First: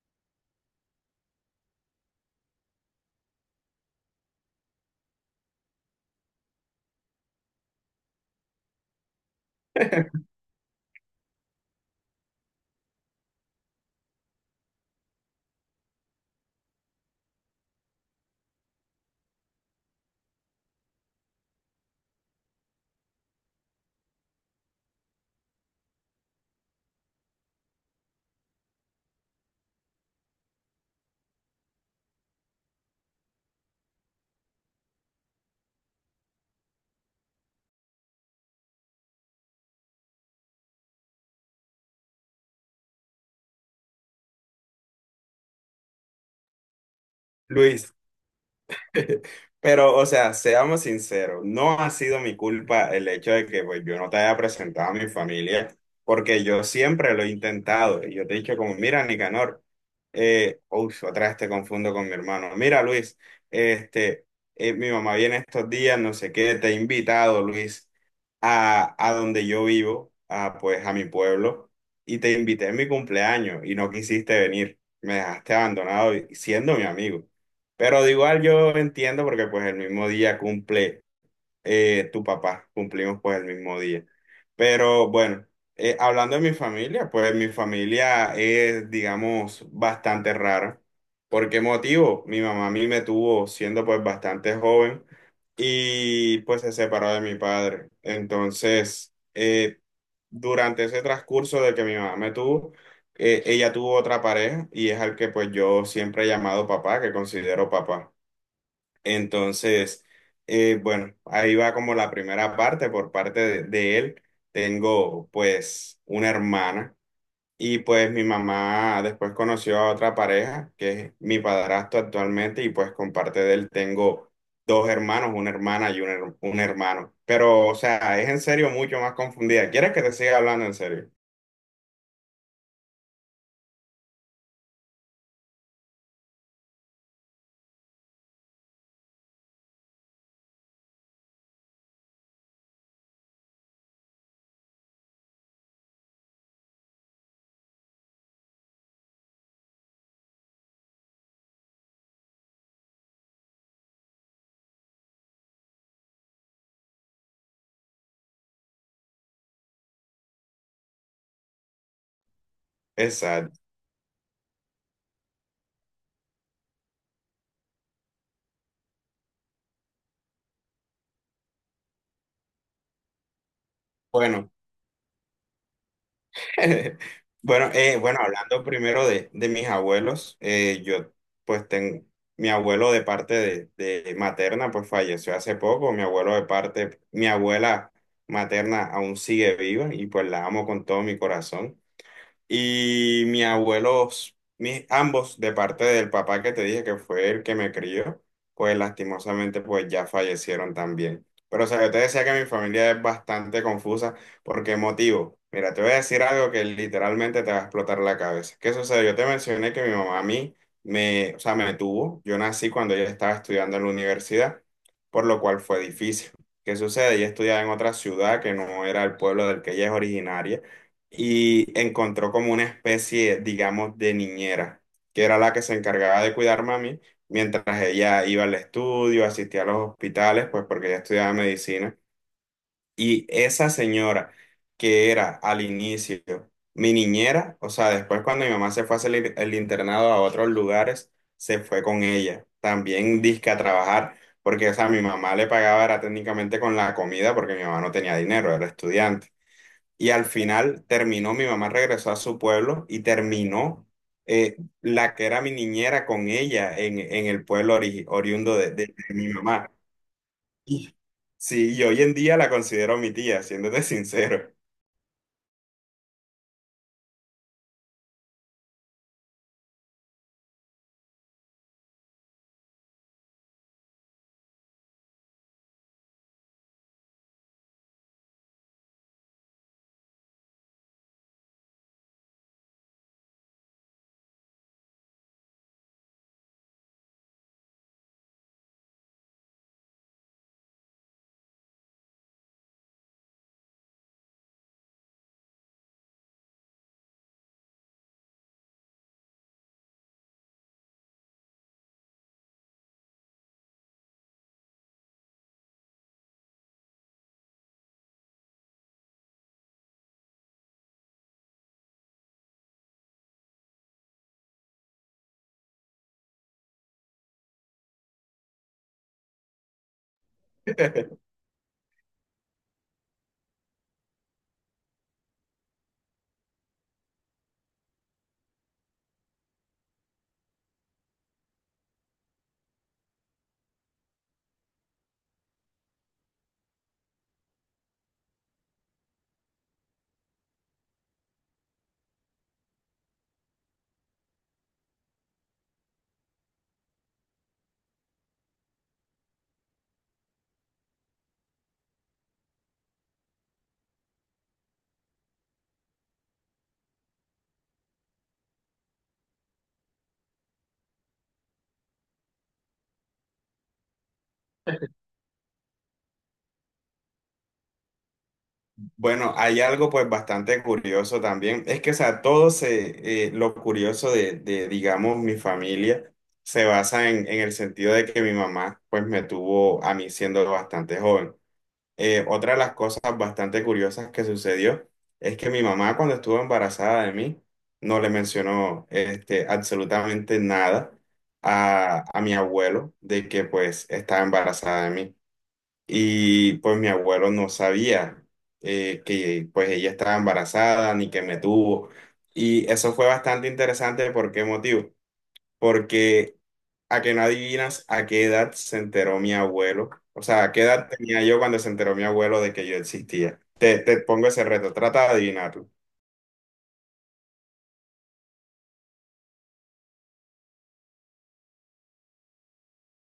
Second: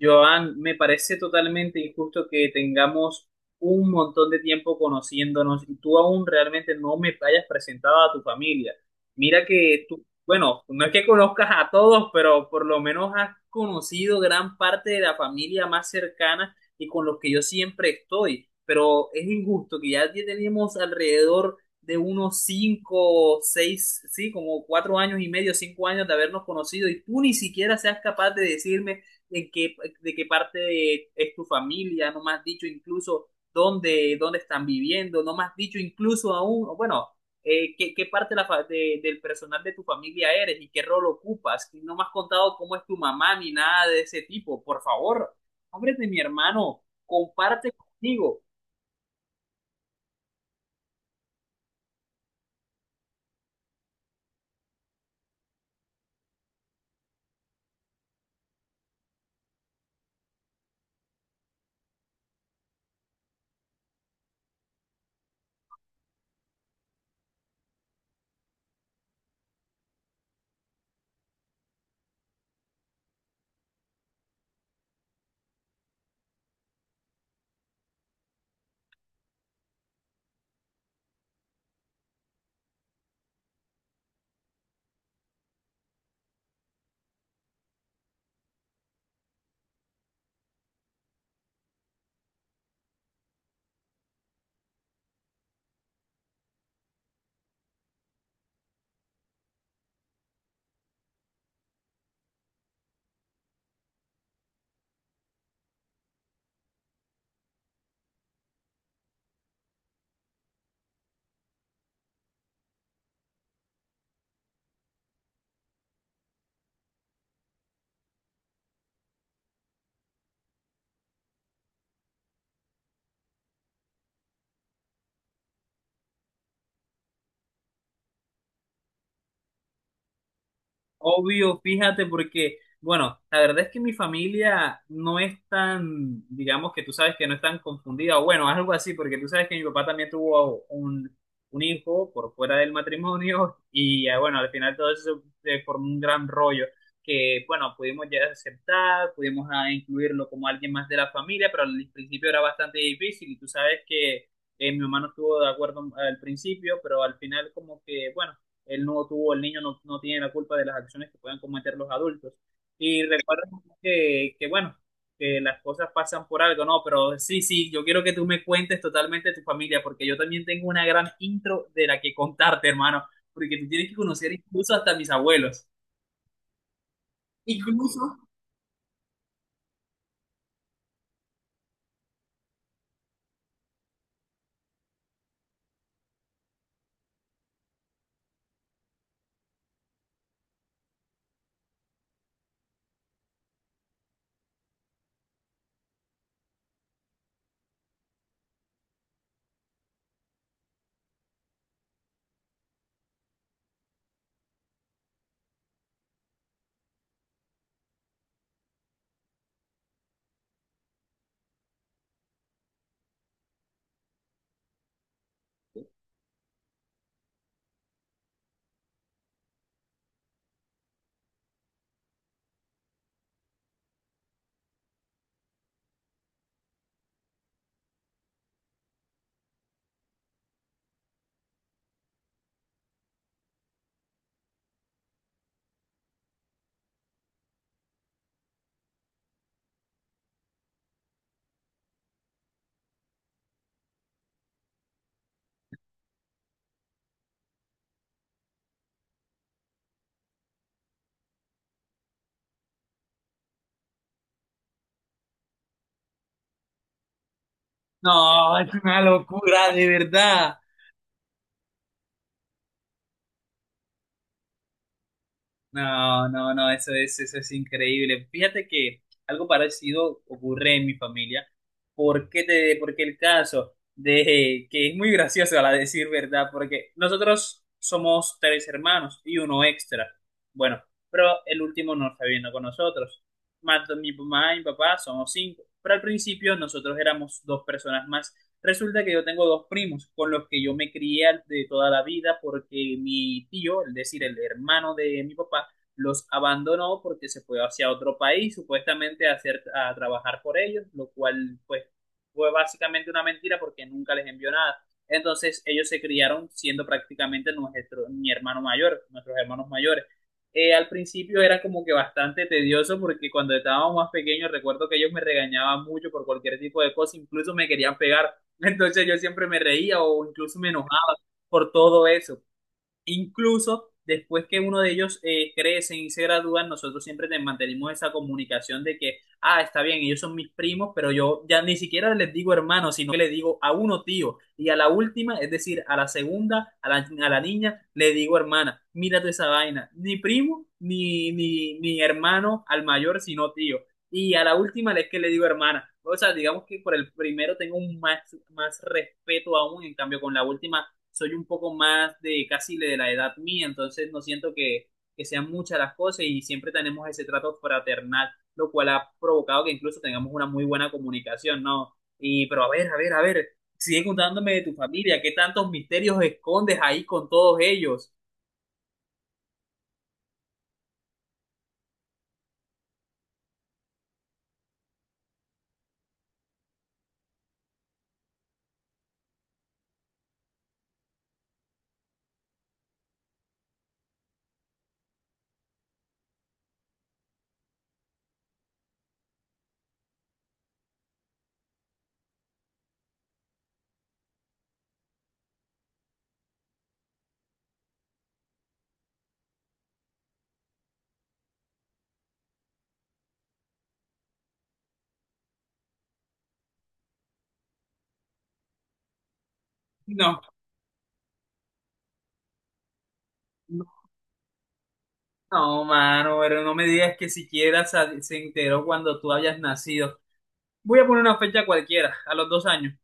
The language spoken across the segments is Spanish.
Joan, me parece totalmente injusto que tengamos un montón de tiempo conociéndonos y tú aún realmente no me hayas presentado a tu familia. Mira que tú, bueno, no es que conozcas a todos, pero por lo menos has conocido gran parte de la familia más cercana y con los que yo siempre estoy. Pero es injusto que ya tenemos alrededor de unos cinco, seis, sí, como 4 años y medio, 5 años de habernos conocido y tú ni siquiera seas capaz de decirme de qué, de qué parte es tu familia, no me has dicho incluso dónde están viviendo, no me has dicho incluso aún, o bueno, qué parte de la del personal de tu familia eres y qué rol ocupas, y no me has contado cómo es tu mamá ni nada de ese tipo, por favor, hombre de mi hermano, comparte Luis, conmigo. pero o sea, seamos sinceros, no ha sido mi culpa el hecho de que pues, yo no te haya presentado a mi familia, porque yo siempre lo he intentado. Y yo te he dicho como, mira, Nicanor, uy, otra vez te confundo con mi hermano. Mira, Luis, este, mi mamá viene estos días, no sé qué, te he invitado, Luis, a donde yo vivo, a, pues a mi pueblo, y te invité en mi cumpleaños y no quisiste venir. Me dejaste abandonado y- siendo mi amigo. Pero de igual yo entiendo porque pues el mismo día cumple tu papá, cumplimos pues el mismo día. Pero bueno, hablando de mi familia, pues mi familia es, digamos, bastante rara. ¿Por qué motivo? Mi mamá a mí me tuvo siendo pues bastante joven y pues se separó de mi padre. Entonces, durante ese transcurso de que mi mamá me tuvo, ella tuvo otra pareja y es al que pues yo siempre he llamado papá, que considero papá. Entonces, bueno, ahí va como la primera parte por parte de él. Tengo pues una hermana y pues mi mamá después conoció a otra pareja que es mi padrastro actualmente y pues con parte de él tengo dos hermanos, una hermana y un, her- un hermano. Pero o sea, es en serio mucho más confundida. ¿Quieres que te siga hablando en serio? Obvio, fíjate, porque, bueno, la verdad es que mi familia no es tan, digamos que tú sabes que no es tan confundida, o bueno, algo así, porque tú sabes que mi papá también tuvo un hijo por fuera del matrimonio y bueno, al final todo eso se formó un gran rollo que, bueno, pudimos ya aceptar, pudimos incluirlo como alguien más de la familia, pero al principio era bastante difícil y tú sabes que mi mamá no estuvo de acuerdo al principio, pero al final como que, bueno, él no tuvo, el niño no, no tiene la culpa de las acciones que puedan cometer los adultos. Y recuerda Exacto. Bueno, que las cosas pasan por algo, ¿no? Pero sí, sí, yo quiero que tú me cuentes totalmente de tu familia, porque yo también tengo una gran intro de la que contarte, hermano, porque tú tienes que conocer Bueno. incluso hasta mis abuelos. Bueno, Incluso. bueno, hablando primero de mis abuelos, yo pues tengo mi abuelo de parte de materna, pues falleció hace poco, mi abuelo de parte, mi abuela materna aún sigue viva y pues la amo con todo mi corazón. Y mis abuelos, mis, ambos, de parte del papá que te dije que fue el que me crió, pues lastimosamente pues ya fallecieron también. Pero o sea, yo te decía que mi familia es bastante confusa. ¿Por qué motivo? Mira, te voy a decir algo que literalmente te va a explotar la cabeza. ¿Qué sucede? Yo te mencioné que mi mamá a mí me, o sea, me tuvo. Yo nací cuando ella estaba estudiando en la universidad, por lo cual fue difícil. ¿Qué sucede? Ella estudiaba en otra ciudad que no era el pueblo del que ella es originaria y encontró como una especie, digamos, de niñera, que era la que se encargaba de cuidar a mí mientras ella iba al estudio, asistía a los hospitales, pues porque ella estudiaba medicina. Y esa señora que era al inicio mi niñera, o sea, después cuando mi mamá se fue a hacer el internado a otros lugares, se fue con ella, también disque a trabajar. Porque, o sea, mi mamá le pagaba era técnicamente con la comida porque mi mamá no tenía dinero, era estudiante. Y al final terminó, mi mamá regresó a su pueblo y terminó la que era mi niñera con ella en el pueblo ori- oriundo No, es una de mi locura, mamá. de verdad. Y, sí, y hoy en día la considero mi tía, siéndote sincero. No, no, no, eso es increíble. Fíjate que algo parecido ocurre en mi familia. ¿Por qué te, porque el caso de que es muy gracioso a la decir verdad? Porque nosotros somos tres hermanos y uno extra. Bueno, pero el último no está viviendo con nosotros. Más mi mamá y mi papá somos cinco. Pero al principio nosotros éramos dos personas más. Resulta que yo tengo dos primos con los que yo me crié de toda la vida porque mi tío, es decir, el hermano de mi papá, los abandonó porque se fue hacia otro país, supuestamente a trabajar por ellos, lo cual pues fue básicamente una mentira porque nunca les envió nada. Entonces ellos se criaron siendo prácticamente nuestros hermanos mayores. Al principio era como que bastante tedioso porque cuando estábamos más pequeños recuerdo que ellos me regañaban mucho por cualquier tipo de cosa, incluso me querían pegar. Entonces yo siempre me reía o incluso me enojaba por todo eso. Incluso después que uno de ellos crecen y se gradúan, nosotros siempre mantenemos esa comunicación de que, ah, está bien, ellos son mis primos, pero yo ya ni siquiera les digo hermano, sino que le digo a uno tío. Y a la última, es decir, a la segunda, a la niña, le digo hermana, mírate esa vaina. Ni primo, ni hermano al mayor, sino tío. Y a la última es que le digo hermana. O sea, digamos que por el primero tengo un más, más respeto aún, en cambio con la última soy un poco más de casi de la edad mía, entonces no siento que sean muchas las cosas y siempre tenemos ese trato fraternal, lo cual ha provocado que incluso tengamos una muy buena comunicación, ¿no? Y, pero a ver, a ver, a ver, sigue contándome de tu familia, ¿qué tantos misterios escondes ahí con todos ellos? Bueno, hay algo pues bastante curioso también. Es que, o sea, todo se, lo curioso de, digamos, mi familia se basa en el sentido de que mi mamá pues me tuvo a mí siendo bastante joven. Otra de las cosas bastante curiosas que sucedió es que mi mamá cuando estuvo embarazada de mí no le mencionó este, absolutamente nada a, a mi abuelo de que pues estaba embarazada de mí. Y pues mi abuelo no sabía que pues ella estaba embarazada ni que me tuvo. Y eso fue bastante interesante. ¿Por qué motivo? Porque a que no adivinas a qué edad se enteró mi abuelo. O No, sea, a qué edad tenía yo cuando se enteró mi abuelo de que yo existía. Te, no, te pongo ese reto, trata de adivinarlo. no, mano, pero no me digas que siquiera se enteró cuando tú hayas nacido. Voy a poner una fecha cualquiera, a los 2 años.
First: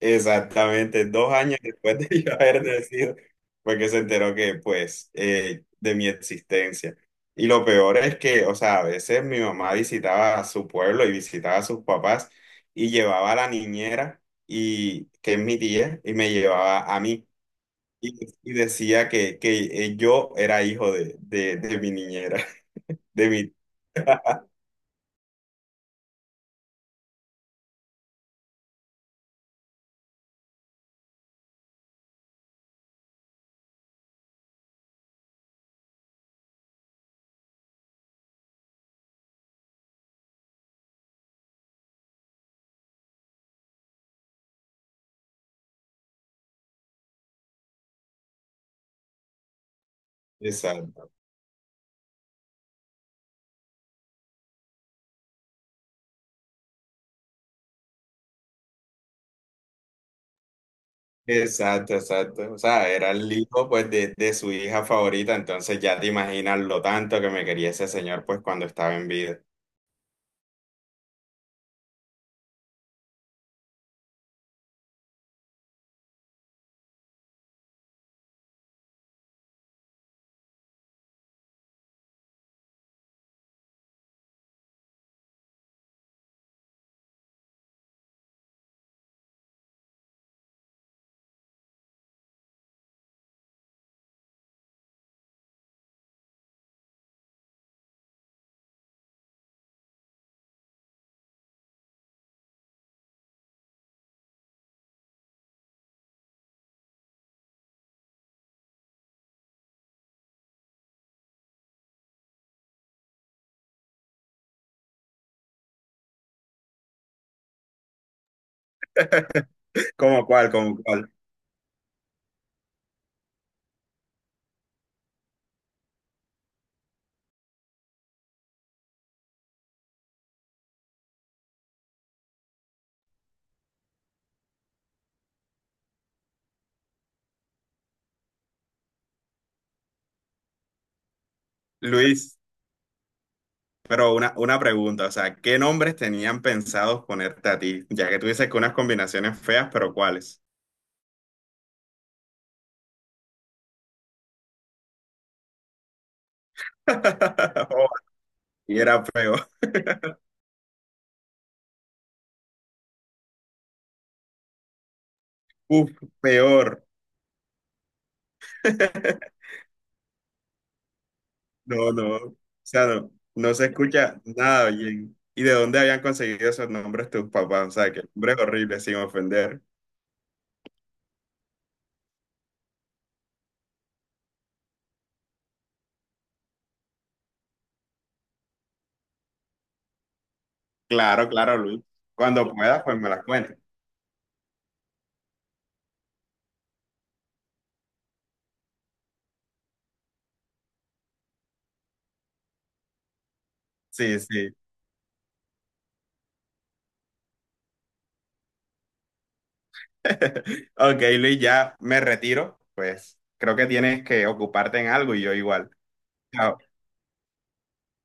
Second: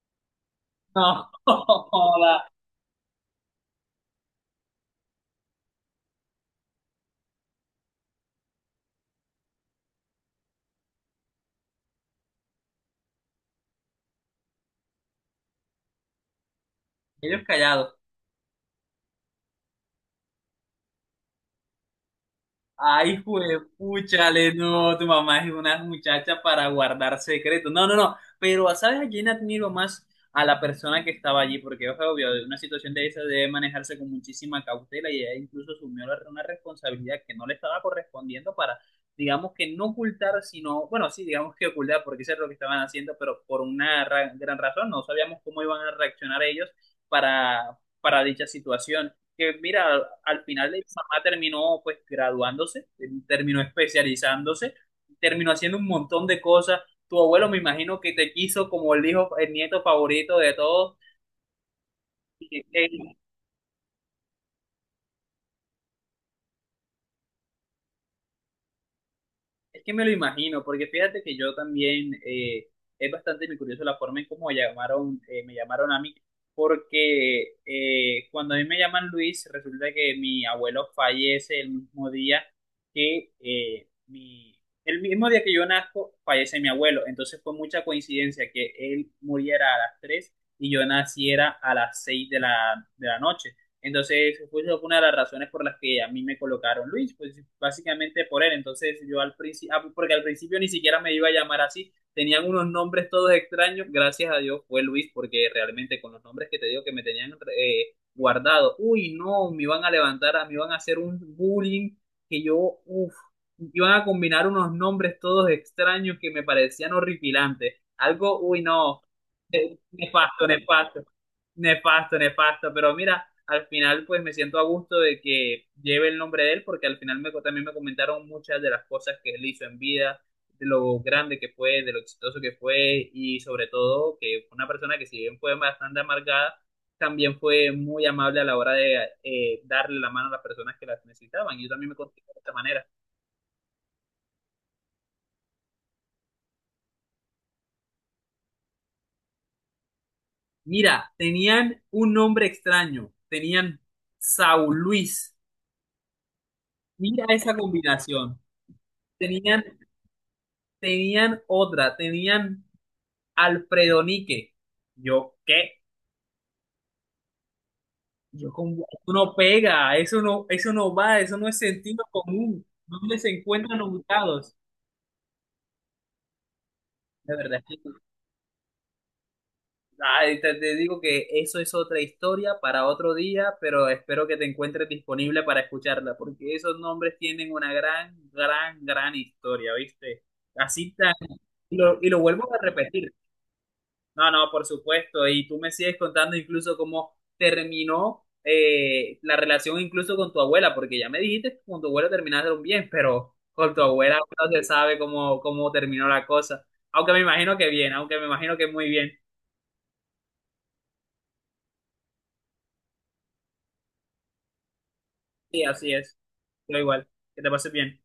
Exactamente, No, 2 años después de joda, yo haber nacido, fue que se enteró que, pues, de mi existencia. Y lo peor es que, o sea, a veces mi mamá visitaba a su pueblo y visitaba a sus papás y llevaba a la niñera, y, que es mi tía, y me llevaba a mí. ellos callados. Y, y decía que yo era hijo de mi niñera, Ay, de mi... juepúchale, no, tu mamá es una muchacha para guardar secretos. No, no, no, pero ¿sabes a quién admiro más? A la persona que estaba allí, porque es obvio, una situación de esa debe manejarse con muchísima cautela y ella incluso asumió una responsabilidad que no le estaba correspondiendo para, digamos que no ocultar, sino, bueno, sí, digamos que ocultar, porque eso es lo que estaban haciendo, pero por una gran razón, no sabíamos cómo iban a reaccionar ellos para, para dicha situación que mira, al final de Exacto, mamá terminó pues graduándose, terminó especializándose, terminó haciendo un montón de cosas. Tu abuelo me imagino que te quiso como el hijo, el nieto favorito de todos. exacto, exacto. O sea, era el hijo pues de su hija favorita, entonces ya te imaginas lo tanto que me quería ese señor pues cuando estaba en vida. Es que me lo imagino, porque fíjate que yo también es bastante curioso la forma en cómo llamaron, me llamaron a mí, porque cuando a mí me llaman Luis, resulta que mi abuelo fallece el mismo día que el mismo día que yo nazco, fallece mi abuelo. Entonces fue mucha coincidencia que él muriera a las 3 y yo naciera a las 6 de la noche. Entonces, fue una de las razones por las que a mí me colocaron Luis, pues básicamente por él. Entonces, yo al principio, ah, porque al principio ni siquiera me iba a llamar así, tenían unos nombres todos extraños, gracias a Dios fue Luis, porque realmente con los nombres que te digo que me tenían guardado, uy, no, me iban a levantar, me iban a hacer un bullying que yo, uff, iban a combinar unos nombres todos extraños que me parecían horripilantes. Algo, uy, no. ¿Cómo Nefasto, cuál, cómo nefasto, cuál? nefasto, nefasto, pero mira, al final pues me siento a gusto de que lleve el nombre de él porque al final me, también me comentaron muchas de las cosas que él hizo en vida, de lo grande que fue, de lo exitoso que fue y sobre todo que fue una persona que si bien fue bastante amargada, también fue muy amable a la hora de darle la mano a las personas que las necesitaban y yo también me considero Luis, de esta manera. pero una pregunta, o sea, ¿qué nombres tenían pensados ponerte a ti? Ya que tú dices que unas combinaciones feas, pero ¿cuáles? Mira, tenían un nombre extraño, tenían Saúl Luis, mira esa Oh, combinación. y era peor. Tenían, tenían otra, tenían Alfredo Nique. Yo, ¿qué? Uf, peor. Yo con eso no pega, eso no va, eso no es No, sentido no, o común. sea, no, ¿Dónde se no se encuentran escucha ubicados? nada bien. ¿Y de dónde habían conseguido esos nombres tus De verdad, papás? O sea, que nombres horribles, sin ofender. ay, te digo que eso es otra historia para otro día, pero espero que te encuentres disponible para escucharla, porque esos nombres tienen una gran, gran, gran historia, ¿viste? Así tan, Claro, claro, y Luis. lo, y lo Cuando vuelvo a puedas, pues me repetir. las cuentes. No, no, por supuesto. Y tú me sigues contando incluso cómo terminó la relación incluso con tu abuela, porque ya me dijiste que con tu abuela terminaron bien, pero con tu abuela Sí, no sí. se sabe cómo terminó la cosa. Aunque me imagino que bien, aunque me imagino que muy bien. Ok, Luis, ya me retiro. Pues creo que tienes que ocuparte en algo y yo Sí, igual. así es. Chao. Yo igual. Que te pases bien.